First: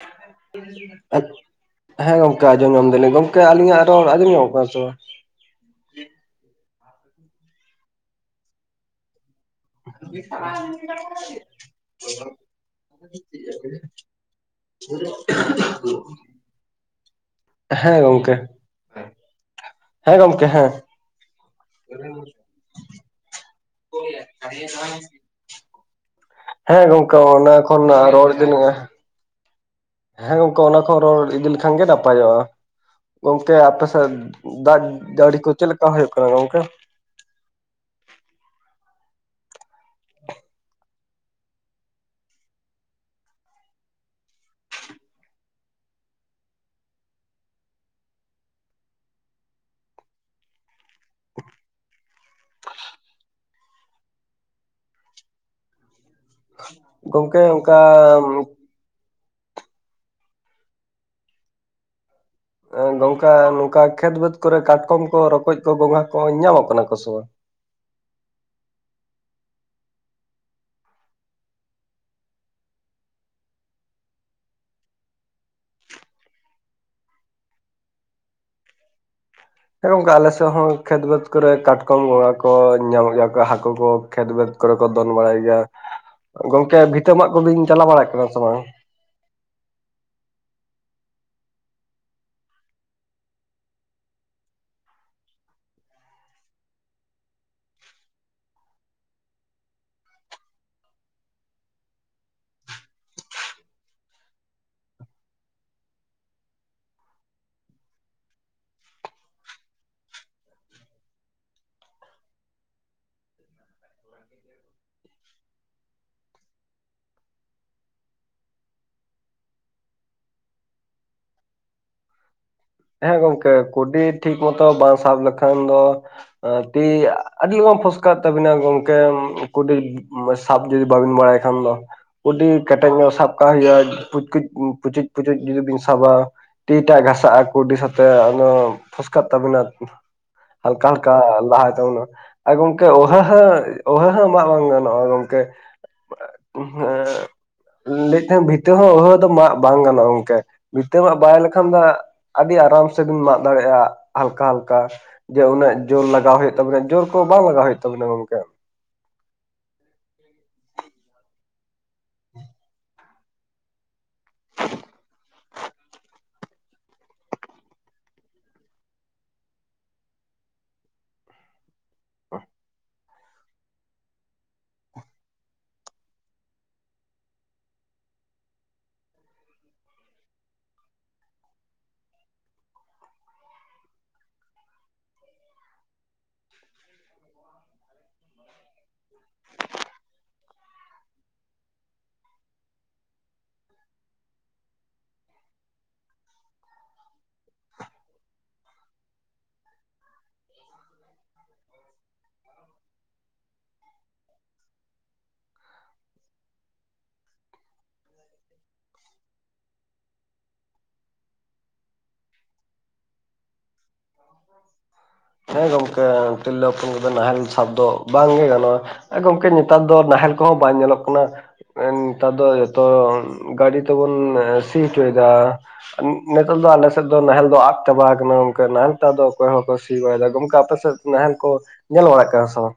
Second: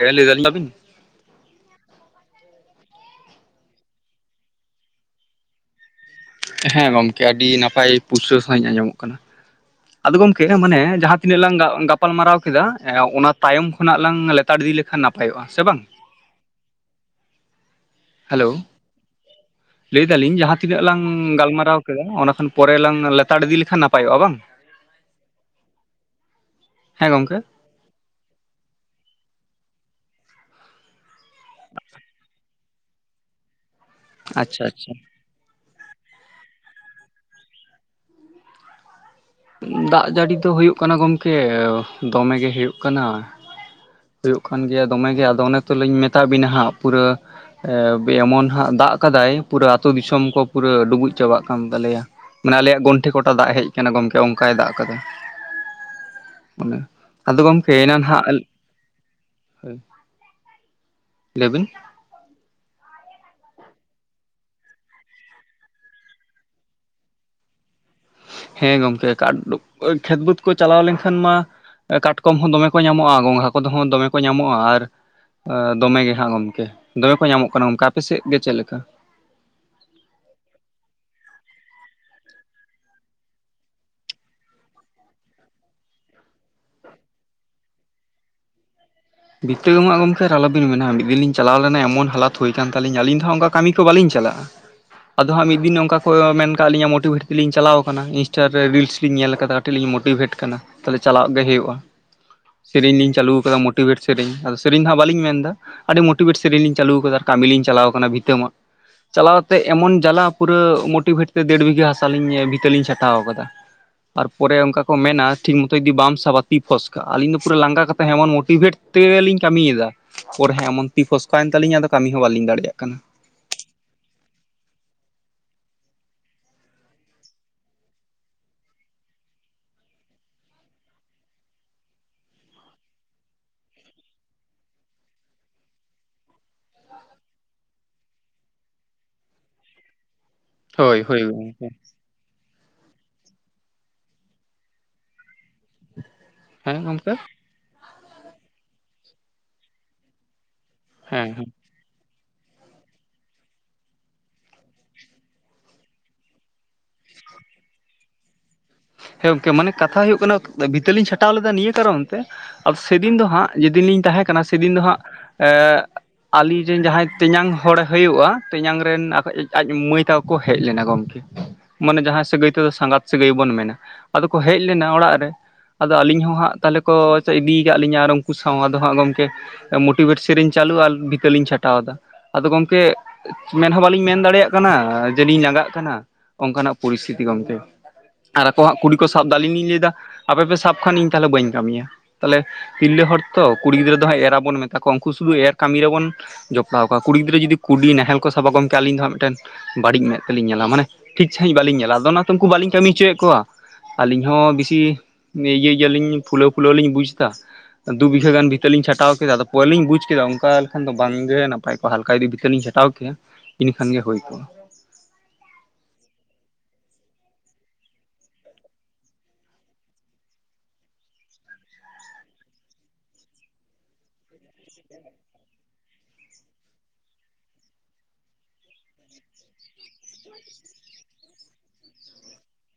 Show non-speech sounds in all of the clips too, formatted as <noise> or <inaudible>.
ᱦᱮᱸ ᱞᱟᱹᱭ ᱫᱟᱞᱤᱧ ᱟᱹᱵᱤᱱ <inaudible> ᱦᱮᱸ ᱜᱚᱝᱠᱮ, ᱟᱸᱡᱚᱢ ᱧᱟᱢ ᱫᱟᱹᱞᱤᱧ ᱾ ᱜᱚᱝᱠᱮ ᱟᱹᱞᱤᱧᱟᱜ ᱨᱚᱲ ᱟᱸᱡᱚᱢᱚᱜ ᱠᱟᱱᱟ ᱥᱮ ᱵᱟᱝ? ᱦᱮᱸ ᱜᱚᱝᱠᱮ, ᱟᱹᱰᱤ ᱱᱟᱯᱟᱭ ᱯᱩᱥᱴᱟᱹ ᱥᱟᱺᱦᱤᱡ ᱟᱸᱡᱚᱢᱚᱜ ᱠᱟᱱᱟ ᱾ ᱟᱫᱚ ᱜᱚᱝᱠᱮ, ᱢᱟᱱᱮ ᱡᱟᱦᱟᱸ ᱛᱤᱱᱟᱹᱜ ᱞᱟᱝ ᱜᱟ ᱜᱟᱯᱟᱞᱢᱟᱨᱟᱣ ᱠᱮᱫᱟ ᱦᱸᱮ ᱚᱱᱟ ᱛᱟᱭᱚᱢ ᱠᱷᱚᱱᱟᱜ ᱞᱟᱝ ᱦᱟᱛᱟᱲ ᱤᱫᱤ ᱞᱮᱠᱷᱟᱱ ᱱᱟᱯᱟᱭᱚᱜᱼᱟ ᱾ ᱥᱮ ᱵᱟᱝ? ᱦᱮᱸ ᱜᱚᱝᱠᱮ ᱦᱮᱞᱳ <inaudible> ᱞᱟᱹᱭ ᱦᱮᱸ ᱫᱟᱞᱤᱧ ᱜᱚᱝᱠᱮ ᱡᱟᱦᱟᱸ ᱦᱮᱸ ᱛᱤᱱᱟᱹᱜ ᱞᱟᱝ ᱞᱟᱹᱭᱫᱟᱞᱤᱧ ᱡᱟᱦᱟᱸ ᱛᱤᱱᱟᱹᱜ ᱞᱟᱝ ᱜᱟᱞᱢᱟᱨᱟᱣ ᱠᱮᱫᱟ ᱚᱱᱟᱠᱷᱚᱱ ᱯᱚᱨᱮ ᱞᱟᱝ ᱞᱮᱛᱟᱲ ᱤᱫᱤ ᱞᱮᱠᱷᱟᱱ ᱱᱟᱯᱟᱭᱚᱜᱼᱟ ᱵᱟᱝ ᱾ ᱦᱮᱸ <unintelligible> ᱦᱮᱸ ᱜᱚᱝᱠᱮ ᱚᱱᱟ ᱠᱷᱚᱱ ᱨᱚᱲ ᱫᱤᱱ ᱜᱮ ᱦᱮᱸ ᱜᱚᱝᱠᱮ ᱚᱱᱟ ᱠᱚ ᱨᱚᱲ ᱤᱫᱤ ᱞᱮᱠᱷᱟᱱ ᱜᱮ ᱱᱟᱯᱟᱭᱚᱜᱼᱟ ᱾ ᱜᱚᱝᱠᱮ ᱟᱯ ᱥᱮᱫ ᱟᱪᱪᱷᱟ ᱫᱟᱜ ᱟᱪᱪᱷᱟ ᱡᱟᱹᱲᱤ ᱠᱚ ᱪᱮᱫ ᱞᱮᱠᱟ ᱦᱩᱭᱩᱜ ᱠᱟᱱᱟ ᱜᱚᱝᱠᱮ᱾ ᱫᱟᱜ ᱡᱟᱹᱲᱤ ᱫᱚ ᱦᱩᱭᱩᱜ ᱠᱟᱱᱟ ᱜᱚᱢᱠᱮ, ᱫᱚᱢᱮ ᱜᱮ ᱦᱩᱭᱩᱜ ᱠᱟᱱᱟ ᱾ ᱦᱩᱭᱩᱜ ᱠᱟᱱ ᱜᱮᱭᱟ ᱫᱚᱢᱮ ᱜᱮ ᱟᱫᱚ ᱚᱱᱮ ᱛᱚᱞᱤᱧ ᱢᱮᱛᱟ ᱵᱤᱱᱟ ᱦᱟᱸᱜ ᱯᱩᱨᱟᱹ ᱮᱢᱚᱱ ᱦᱟᱸᱜ ᱫᱟᱜ ᱠᱟᱫᱟᱭ ᱯᱩᱨᱟᱹ ᱟᱹᱛᱩ ᱫᱤᱥᱚᱢ ᱠᱚ ᱯᱩᱨᱟᱹ ᱰᱩᱵᱩᱡ ᱪᱟᱵᱟᱜ ᱠᱟᱱ ᱛᱟᱞᱮᱭᱟ ᱾ ᱢᱟᱱᱮ ᱟᱞᱮᱭᱟᱜ ᱜᱚᱱᱴᱷᱮ ᱠᱚᱴᱟ ᱫᱟᱜ ᱦᱮᱡ ᱟᱠᱟᱱᱟ ᱜᱚᱢᱠᱮ ᱚᱱᱠᱟᱭ ᱫᱟᱜ ᱠᱟᱫᱟ ᱾ ᱚᱱᱮ ᱜᱚᱝᱠᱮ ᱟᱫᱚ ᱜᱚᱢᱠᱮ ᱚᱱᱠᱟ ᱮᱱᱟ ᱱᱷᱟᱜ ᱟᱹᱞ ᱞᱟᱹᱭᱵᱤᱱ ᱜᱚᱝᱠᱟ ᱱᱚᱝᱠᱟ ᱠᱷᱮᱛ ᱵᱟᱹᱛ ᱠᱚᱨᱮ ᱠᱟᱴᱠᱚᱢ ᱠᱚ ᱨᱚᱠᱚᱡ ᱠᱚ ᱜᱚᱸᱜᱷᱟ ᱠᱚ ᱧᱟᱢᱚᱜ ᱠᱟᱱᱟ ᱠᱚᱥᱮ ᱵᱟᱝ᱾ ᱦᱮᱸ ᱜᱚᱢᱠᱮ ᱠᱟᱴ ᱠᱷᱮᱛ ᱵᱟᱹᱫᱽ ᱠᱚ ᱪᱟᱞᱟᱣ ᱞᱮᱱᱠᱷᱟᱱ ᱢᱟ ᱠᱟᱴᱠᱚᱢ ᱦᱚᱸ ᱫᱚᱢᱮ ᱠᱚ ᱧᱟᱢᱚᱜᱼᱟ ᱜᱚᱝᱜᱷᱟ ᱠᱚᱫᱚ ᱦᱚᱸ ᱫᱚᱢᱮ ᱠᱚ ᱧᱟᱢᱚᱜᱼᱟ᱾ ᱟᱨ ᱫᱚᱢᱮ ᱜᱮ ᱦᱟᱸᱜ ᱜᱚᱢᱠᱮ ᱫᱚᱢᱮ ᱠᱚ ᱧᱟᱢᱚᱜ ᱠᱟᱱᱟ ᱜᱚᱢᱠᱮ᱾ ᱟᱯᱮ ᱥᱮᱫ ᱜᱮ ᱪᱮᱫᱮ ᱞᱮᱠᱟ? ᱦᱮᱸ ᱜᱚᱝᱠᱮ ᱟᱞᱮᱮᱥᱮᱫ ᱦᱚᱸ ᱠᱷᱮᱛ ᱵᱮᱫᱽ ᱠᱚᱨᱮ ᱠᱟᱴᱠᱚᱢ ᱜᱚᱸᱜᱟ ᱠᱚ ᱧᱟᱢᱚᱜ ᱜᱮᱭᱟ ᱠᱚ ᱦᱟᱹᱠᱩ ᱠᱚ ᱠᱷᱮᱛ ᱵᱟᱹᱫᱽ ᱠᱚᱨᱮ ᱠᱚ ᱫᱚᱱ ᱵᱟᱲᱟᱭ ᱜᱮᱭᱟ᱾ ᱜᱚᱝᱠᱮ ᱵᱷᱤᱛᱟᱹ ᱢᱟᱜ ᱠᱚᱵᱤᱱ ᱪᱟᱞᱟᱣ ᱵᱟᱲᱟᱭ ᱠᱟᱱᱟ ᱥᱮ ᱵᱟᱝ? ᱵᱤᱛᱟᱹ ᱢᱟᱜ ᱜᱚᱢᱠᱮ ᱟᱨ ᱟᱞᱚᱵᱤᱱ ᱢᱮᱱᱟ, ᱢᱤᱫ ᱫᱤᱱ ᱞᱤᱧ ᱪᱟᱞᱟᱣ ᱞᱮᱱᱟ ᱮᱢᱚᱱ ᱦᱟᱞᱚᱛ ᱦᱩᱭ ᱠᱟᱱ ᱛᱞᱤᱧ ᱟᱹᱞᱤᱧ ᱫᱚ ᱚᱱᱠᱟ ᱠᱟᱹᱢᱤ ᱠᱚ ᱵᱟᱞᱤᱧ ᱪᱟᱞᱟᱜᱼᱟ᱾ ᱟᱫᱚ ᱦᱟᱸᱜ ᱢᱤᱫ ᱫᱤᱱ ᱱᱚᱝᱠᱟ ᱠᱚ ᱢᱮᱱ ᱟᱠᱟᱫ ᱞᱤᱧᱟ ᱢᱳᱴᱤᱵᱷᱮᱴ ᱛᱮᱞᱤᱧ ᱪᱟᱞᱟᱣ ᱟᱠᱟᱱᱟ ᱤᱱᱥᱴᱟ ᱨᱮ ᱨᱤᱞᱥ ᱞᱤᱧ ᱧᱮᱞ ᱟᱠᱟᱫᱟ᱾ ᱞᱤᱧ ᱢᱳᱴᱤᱵᱷᱮᱴ ᱠᱟᱱᱟ ᱛᱟᱦᱚᱞᱮ ᱪᱟᱞᱟᱜ ᱜᱮ ᱦᱩᱭᱩᱜᱼᱟ ᱾ ᱥᱮᱨᱮᱧ ᱞᱤᱧ ᱪᱟᱹᱞᱩ ᱟᱠᱟᱫᱟ ᱢᱚᱴ ᱢᱳᱴᱤᱵᱷᱮᱴ ᱥᱮᱨᱮᱧ, ᱟᱫᱚ ᱥᱮᱨᱮᱧ ᱦᱟᱸᱜ ᱵᱟᱹᱞᱤᱧ ᱢᱮᱱᱫᱟ ᱾ ᱟᱹᱰᱤ ᱢᱚᱴᱤᱵᱷᱮᱴ ᱥᱮᱨᱮᱧ ᱞᱤᱧ ᱪᱟᱹᱞᱩ ᱟᱠᱟᱫᱟ ᱟᱨ ᱠᱟᱹᱢᱤ ᱞᱤᱧ ᱪᱟᱞᱟᱣ ᱠᱟᱱᱟ ᱵᱷᱤᱛᱟᱹ ᱢᱟᱜ ᱾ ᱪᱟᱞᱟᱣ ᱠᱟᱛᱮ ᱮᱢᱚᱱ ᱡᱟᱞᱟ ᱯᱩᱨᱟᱹ ᱢᱳᱴᱤᱵᱷᱮᱴ ᱛᱮ ᱰᱮᱲ ᱵᱤᱜᱷᱟᱹ ᱦᱟᱥᱟ ᱞᱤᱧ ᱵᱷᱤᱛᱟᱹ ᱞᱤᱧ ᱪᱷᱟᱴᱟᱣ ᱟᱠᱟᱫᱟ᱾ ᱟᱨ ᱯᱚᱨᱮ ᱚᱱᱠᱟ ᱠᱚ ᱢᱮᱱᱟ ᱴᱷᱤᱠ ᱢᱚᱛᱚᱭ ᱜᱤ ᱵᱟᱢ ᱥᱟᱵᱟ ᱛᱤ ᱯᱷᱚᱥᱠᱟᱜᱼᱟ᱾ ᱟᱹᱞᱤᱧ ᱫᱚ ᱯᱩᱨᱟᱹ ᱞᱟᱸᱜᱟ ᱠᱟᱛᱮ ᱦᱮᱢᱚᱱ ᱢᱚᱴ ᱢᱳᱴᱤᱵᱷᱮᱴ ᱛᱮᱜᱮᱞᱤᱧ ᱠᱟᱹᱢᱤᱭᱮᱫᱟ᱾ ᱯᱚᱨᱦᱮ ᱮᱢᱚᱱ ᱛᱤ ᱯᱷᱚᱥᱠᱟᱭᱮᱱ ᱛᱟᱞᱤᱧᱟ ᱟᱫᱚ ᱠᱟᱹᱢᱤ ᱦᱚᱸ ᱵᱟᱞᱤᱧ ᱫᱟᱲᱮᱭᱟᱜ ᱠᱟᱱᱟ᱾ ᱦᱮᱸ ᱜᱚᱝᱠᱮ ᱠᱩᱰᱤ ᱴᱷᱤᱠ ᱦᱚᱸᱛᱚ ᱵᱟᱝ ᱥᱟᱵ ᱞᱮᱠᱷᱟᱱ ᱫᱚ᱾ ᱛᱤ ᱟᱹᱰᱤ ᱞᱚᱜᱚᱱ ᱯᱷᱚᱥᱠᱟᱜ ᱛᱟᱵᱤᱱᱟ ᱜᱚᱝᱠᱮ᱾ ᱠᱩᱰᱤ ᱢ ᱥᱟᱯ ᱡᱩᱫᱤ ᱵᱟᱹᱵᱤᱱ ᱵᱟᱲᱟᱭ ᱠᱷᱟᱱ ᱫᱚ ᱾ ᱠᱩᱰᱤ ᱠᱮᱴᱮᱡ ᱧᱚᱜ ᱥᱟᱵ ᱠᱟᱜ ᱦᱩᱭᱩᱜᱼᱟ᱾ ᱯᱩᱪᱠᱩᱡ ᱯᱩᱪᱩᱡ ᱯᱩᱪᱩᱡ ᱡᱩᱫᱤ ᱵᱤᱱ ᱥᱟᱵᱟ ᱟᱹᱰᱤ ᱮᱴᱟᱜ ᱜᱷᱟᱥᱟᱜᱼᱟ ᱠᱩᱰᱤ ᱥᱟᱵᱛᱮ, ᱟᱫᱚ ᱯᱷᱚᱥᱠᱟᱜ ᱛᱟᱵᱤᱱᱟ ᱦᱟᱞᱠᱟ ᱦᱳᱭ ᱦᱟᱞᱠᱟ ᱦᱳᱭ ᱜᱚᱝᱠᱮ ᱞᱟᱦᱟᱭ ᱛᱟᱵᱚᱱᱢᱟ ᱾ ᱟᱨ ᱜᱚᱝᱠᱮ ᱚᱦᱟᱹ ᱦᱟᱹ ᱚᱦᱟᱹ ᱦᱟᱹ ᱢᱟ ᱵᱟᱝ ᱜᱟᱱᱚᱜᱼᱟ ᱜᱚᱝᱠᱮ᱾ ᱦᱮᱸ ᱜᱚᱝᱠᱮ ᱦᱮᱸ ᱞᱟᱹᱭ ᱫᱟᱹᱧ ᱵᱷᱤᱛᱟᱹ ᱦᱚᱸ ᱟᱹᱣᱦᱟᱹ ᱫᱚ ᱢᱟᱜ ᱵᱟᱝ ᱜᱟᱱᱚᱜᱼᱟ ᱜᱚᱝᱠᱮ ᱵᱷᱤᱛᱟᱹ ᱢᱟᱜ ᱦᱮᱸ ᱵᱟᱲᱟᱭ ᱦᱮᱸ ᱞᱮᱠᱷᱟᱱ ᱫᱚ ᱟᱹᱰᱤ ᱟᱨᱟᱢ ᱥᱮᱵᱤᱱ ᱢᱟᱜ ᱫᱟᱲᱮᱭᱟᱜᱼᱟ ᱦᱟᱞᱠᱟ ᱦᱟᱞᱠᱟ ᱡᱮ ᱩᱱᱟᱹᱜ ᱡᱳᱨ ᱞᱟᱜᱟᱣ ᱦᱩᱭᱩᱜ ᱛᱟᱵᱮᱱᱟ ᱡᱳᱨ ᱠᱚ ᱵᱟᱝ ᱞᱟᱜᱟᱣ ᱦᱩᱭᱩᱜ ᱛᱟᱵᱤᱱᱟ ᱜᱚᱢᱠᱮ ᱦᱮᱸ ᱜᱚᱝᱠᱮ ᱢᱟᱱᱮ ᱠᱟᱛᱷᱟ ᱦᱩᱭᱩᱜ ᱠᱟᱱᱟ ᱵᱷᱤᱛᱟᱹ ᱞᱤᱧ ᱪᱷᱟᱴᱟᱣ ᱞᱮᱫᱟ ᱱᱤᱭᱟᱹ ᱠᱟᱨᱚᱱ ᱛᱮ ᱟ ᱥᱮᱫᱤᱱ ᱫᱚ ᱦᱟᱸᱜ ᱡᱮᱫᱤᱱ ᱞᱤᱧ ᱛᱟᱦᱮᱸ ᱠᱟᱱᱟ ᱥᱮᱫᱤᱱ ᱫᱚ ᱦᱟᱸᱜ ᱮ ᱟᱞᱤᱧᱨᱮᱱ ᱡᱟᱦᱟᱸᱭ ᱛᱮᱧᱟᱝ ᱦᱚᱲᱮ ᱦᱩᱭᱩᱜᱼᱟ ᱛᱮᱧᱟᱝ ᱨᱮᱱ ᱟᱡ ᱢᱟᱹᱭ ᱛᱟᱠᱚ ᱠᱚ ᱦᱮᱡ ᱞᱮᱱᱟ ᱜᱚᱝᱠᱮ ᱢᱟᱱᱮ ᱡᱟᱦᱟᱸᱭ ᱥᱟᱹᱜᱟᱹᱭ ᱛᱮᱫᱚ ᱥᱟᱸᱜᱟᱛ ᱥᱮᱜᱟᱹᱭ ᱵᱚᱱ ᱢᱮᱱᱟ ᱟᱫᱚ ᱠᱚ ᱦᱮᱡ ᱞᱮᱱᱟ ᱚᱲᱟᱜ ᱨᱮ ᱟᱫᱚ ᱟᱹᱞᱤᱧ ᱦᱚᱸ ᱦᱟᱸᱜ ᱛᱟᱦᱚᱞᱮ ᱠᱚ ᱤᱫᱤ ᱠᱟᱫ ᱞᱤᱧᱟ ᱟᱨ ᱩᱱᱠᱩ ᱥᱟᱶ ᱟᱫᱚ ᱦᱟᱸᱜ ᱜᱚᱝᱠᱮ ᱢᱳᱴᱤᱵᱷᱮᱴ ᱥᱮᱨᱮᱧ ᱪᱟᱹᱞᱩ ᱟᱨ ᱵᱷᱤᱛᱟᱹᱞᱤᱧ ᱪᱷᱟᱴᱟᱣᱫᱟ ᱟᱫᱚ ᱜᱚᱢᱠᱮ ᱢᱮᱱᱦᱚᱸ ᱵᱟᱞᱤᱧ ᱢᱮᱱ ᱫᱟᱲᱮᱭᱟᱜ ᱠᱟᱱᱟ ᱡᱮᱞᱤᱧ ᱞᱟᱸᱜᱟᱜ ᱠᱟᱱᱟ ᱚᱱᱠᱟᱱᱟᱜ ᱯᱚᱨᱤᱥᱛᱷᱤᱛᱤ ᱜᱚᱝᱠᱮ ᱟᱨ ᱟᱠᱚ ᱦᱟᱸᱜ ᱠᱩᱰᱤ ᱠᱚ ᱥᱟᱵ ᱫᱟ ᱟᱞᱤᱧ ᱞᱤᱧ ᱞᱟᱹᱭᱮᱫᱟ ᱟᱯᱮᱯᱮ ᱥᱟᱵ ᱠᱷᱟᱱ ᱤᱧ ᱛᱟᱦᱚᱞᱮ ᱵᱟᱹᱧ ᱠᱟᱹᱢᱤᱭᱟ ᱛᱟᱦᱞᱮ ᱛᱤᱨᱞᱟᱹ ᱦᱚᱲ ᱛᱚ ᱠᱩᱲᱤ ᱜᱤᱫᱽᱨᱟᱹ ᱫᱚ ᱦᱟᱸᱜ ᱮᱨᱟᱵᱚᱱ ᱢᱮᱛᱟ ᱠᱚᱣᱟ ᱩᱱᱠᱩ ᱥᱩᱫᱷᱩ ᱮᱨ ᱠᱟᱹᱢᱤ ᱨᱮᱵᱚᱱ ᱡᱚᱯᱲᱟᱣ ᱠᱚᱣᱟ ᱠᱩᱲᱤ ᱜᱤᱫᱽᱨᱟᱹ ᱡᱩᱫᱤ ᱠᱩᱰᱤ ᱱᱟᱦᱮᱞ ᱠᱚ ᱥᱟᱵᱟ ᱜᱚᱢᱠᱮ ᱟᱹᱞᱤᱧ ᱫᱚᱟᱸᱜ ᱢᱤᱫᱴᱮᱱ ᱵᱟᱹᱲᱤᱡ ᱢᱮᱫ ᱛᱮᱞᱤᱧ ᱧᱮᱞᱟ ᱢᱟᱱᱮ ᱴᱷᱤᱠ ᱥᱟᱺᱦᱤᱡ ᱵᱟᱹᱞᱤᱧ ᱧᱮᱞᱟ ᱟᱫᱚ ᱚᱱᱟᱛᱮ ᱩᱱᱠᱩ ᱵᱟᱹᱞᱤᱧ ᱠᱟᱹᱢᱤ ᱦᱚᱪᱚᱭᱮᱫ ᱠᱚᱣᱟ ᱟᱹᱞᱤᱧ ᱦᱚᱸ ᱵᱮᱥᱤ ᱤᱭᱟᱹ ᱜᱮᱭᱟᱞᱤᱧ ᱯᱷᱩᱞᱟᱹᱣ ᱯᱷᱩᱞᱟᱹᱣ ᱞᱤᱧ ᱵᱩᱡᱽ ᱮᱫᱟ ᱫᱩ ᱵᱤᱜᱷᱟᱹ ᱜᱟᱱ ᱵᱷᱤᱛᱟᱹ ᱞᱤᱧ ᱪᱷᱟᱴᱟᱣ ᱠᱮᱫᱟ ᱟᱫᱚ ᱯᱚᱨᱮ ᱞᱤᱧ ᱵᱩᱡ ᱠᱮᱫᱟ ᱚᱱᱠᱟ ᱞᱮᱠᱷᱟᱱ ᱫᱚ ᱵᱟᱝᱜᱮ ᱱᱟᱯᱟᱭ ᱠᱚ ᱦᱟᱞᱠᱟ ᱡᱩᱫᱤ ᱵᱷᱤᱛᱟᱹ ᱞᱤᱧ ᱪᱷᱟᱴᱟᱣ ᱠᱮᱭᱟ ᱤᱱᱟᱹᱠᱷᱟᱱ ᱜᱮ ᱦᱩᱭ ᱠᱚᱜᱼᱟ ᱦᱮᱸ ᱜᱚᱝᱠᱮ ᱛᱤᱨᱞᱟᱹ ᱦᱚᱯᱚᱱ ᱠᱚᱫᱚ ᱱᱟᱦᱮᱞ ᱥᱟᱵ ᱫᱚ ᱵᱟᱝᱜᱮ ᱜᱟᱱᱚᱜᱼᱟ ᱜᱚᱢᱠᱮ ᱱᱮᱛᱟᱨ ᱫᱚ ᱱᱟᱦᱮᱞ ᱠᱚᱦᱚᱸ ᱵᱟᱝ ᱧᱮᱞᱚᱜ ᱠᱟᱱᱟ ᱱᱮᱛᱟᱨ ᱫᱚ ᱡᱚᱛᱚ ᱜᱟᱹᱰᱤ ᱛᱮᱵᱚᱱ ᱥᱤ ᱦᱚᱪᱚᱭᱮᱫᱟ ᱱᱮᱛᱚᱜ ᱫᱚ ᱟᱞᱮ ᱥᱮᱫ ᱫᱚ ᱱᱟᱦᱮᱞ ᱫᱚ ᱟᱫ ᱪᱟᱵᱟ ᱠᱟᱱᱟ ᱱᱟᱦᱮᱞ ᱛᱮ ᱟᱫᱚ ᱚᱠᱚᱭ ᱦᱚᱸ ᱵᱟᱠᱚ ᱥᱤ ᱵᱟᱲᱟᱭᱮᱫᱟ ᱜᱚᱢᱠᱮ ᱟᱯᱮ ᱥᱮᱫ ᱱᱟᱦᱮᱞ ᱠᱚ ᱧᱮᱞ ᱵᱟᱲᱟᱜ ᱠᱟᱱᱟ ᱥᱮ ᱵᱟᱝ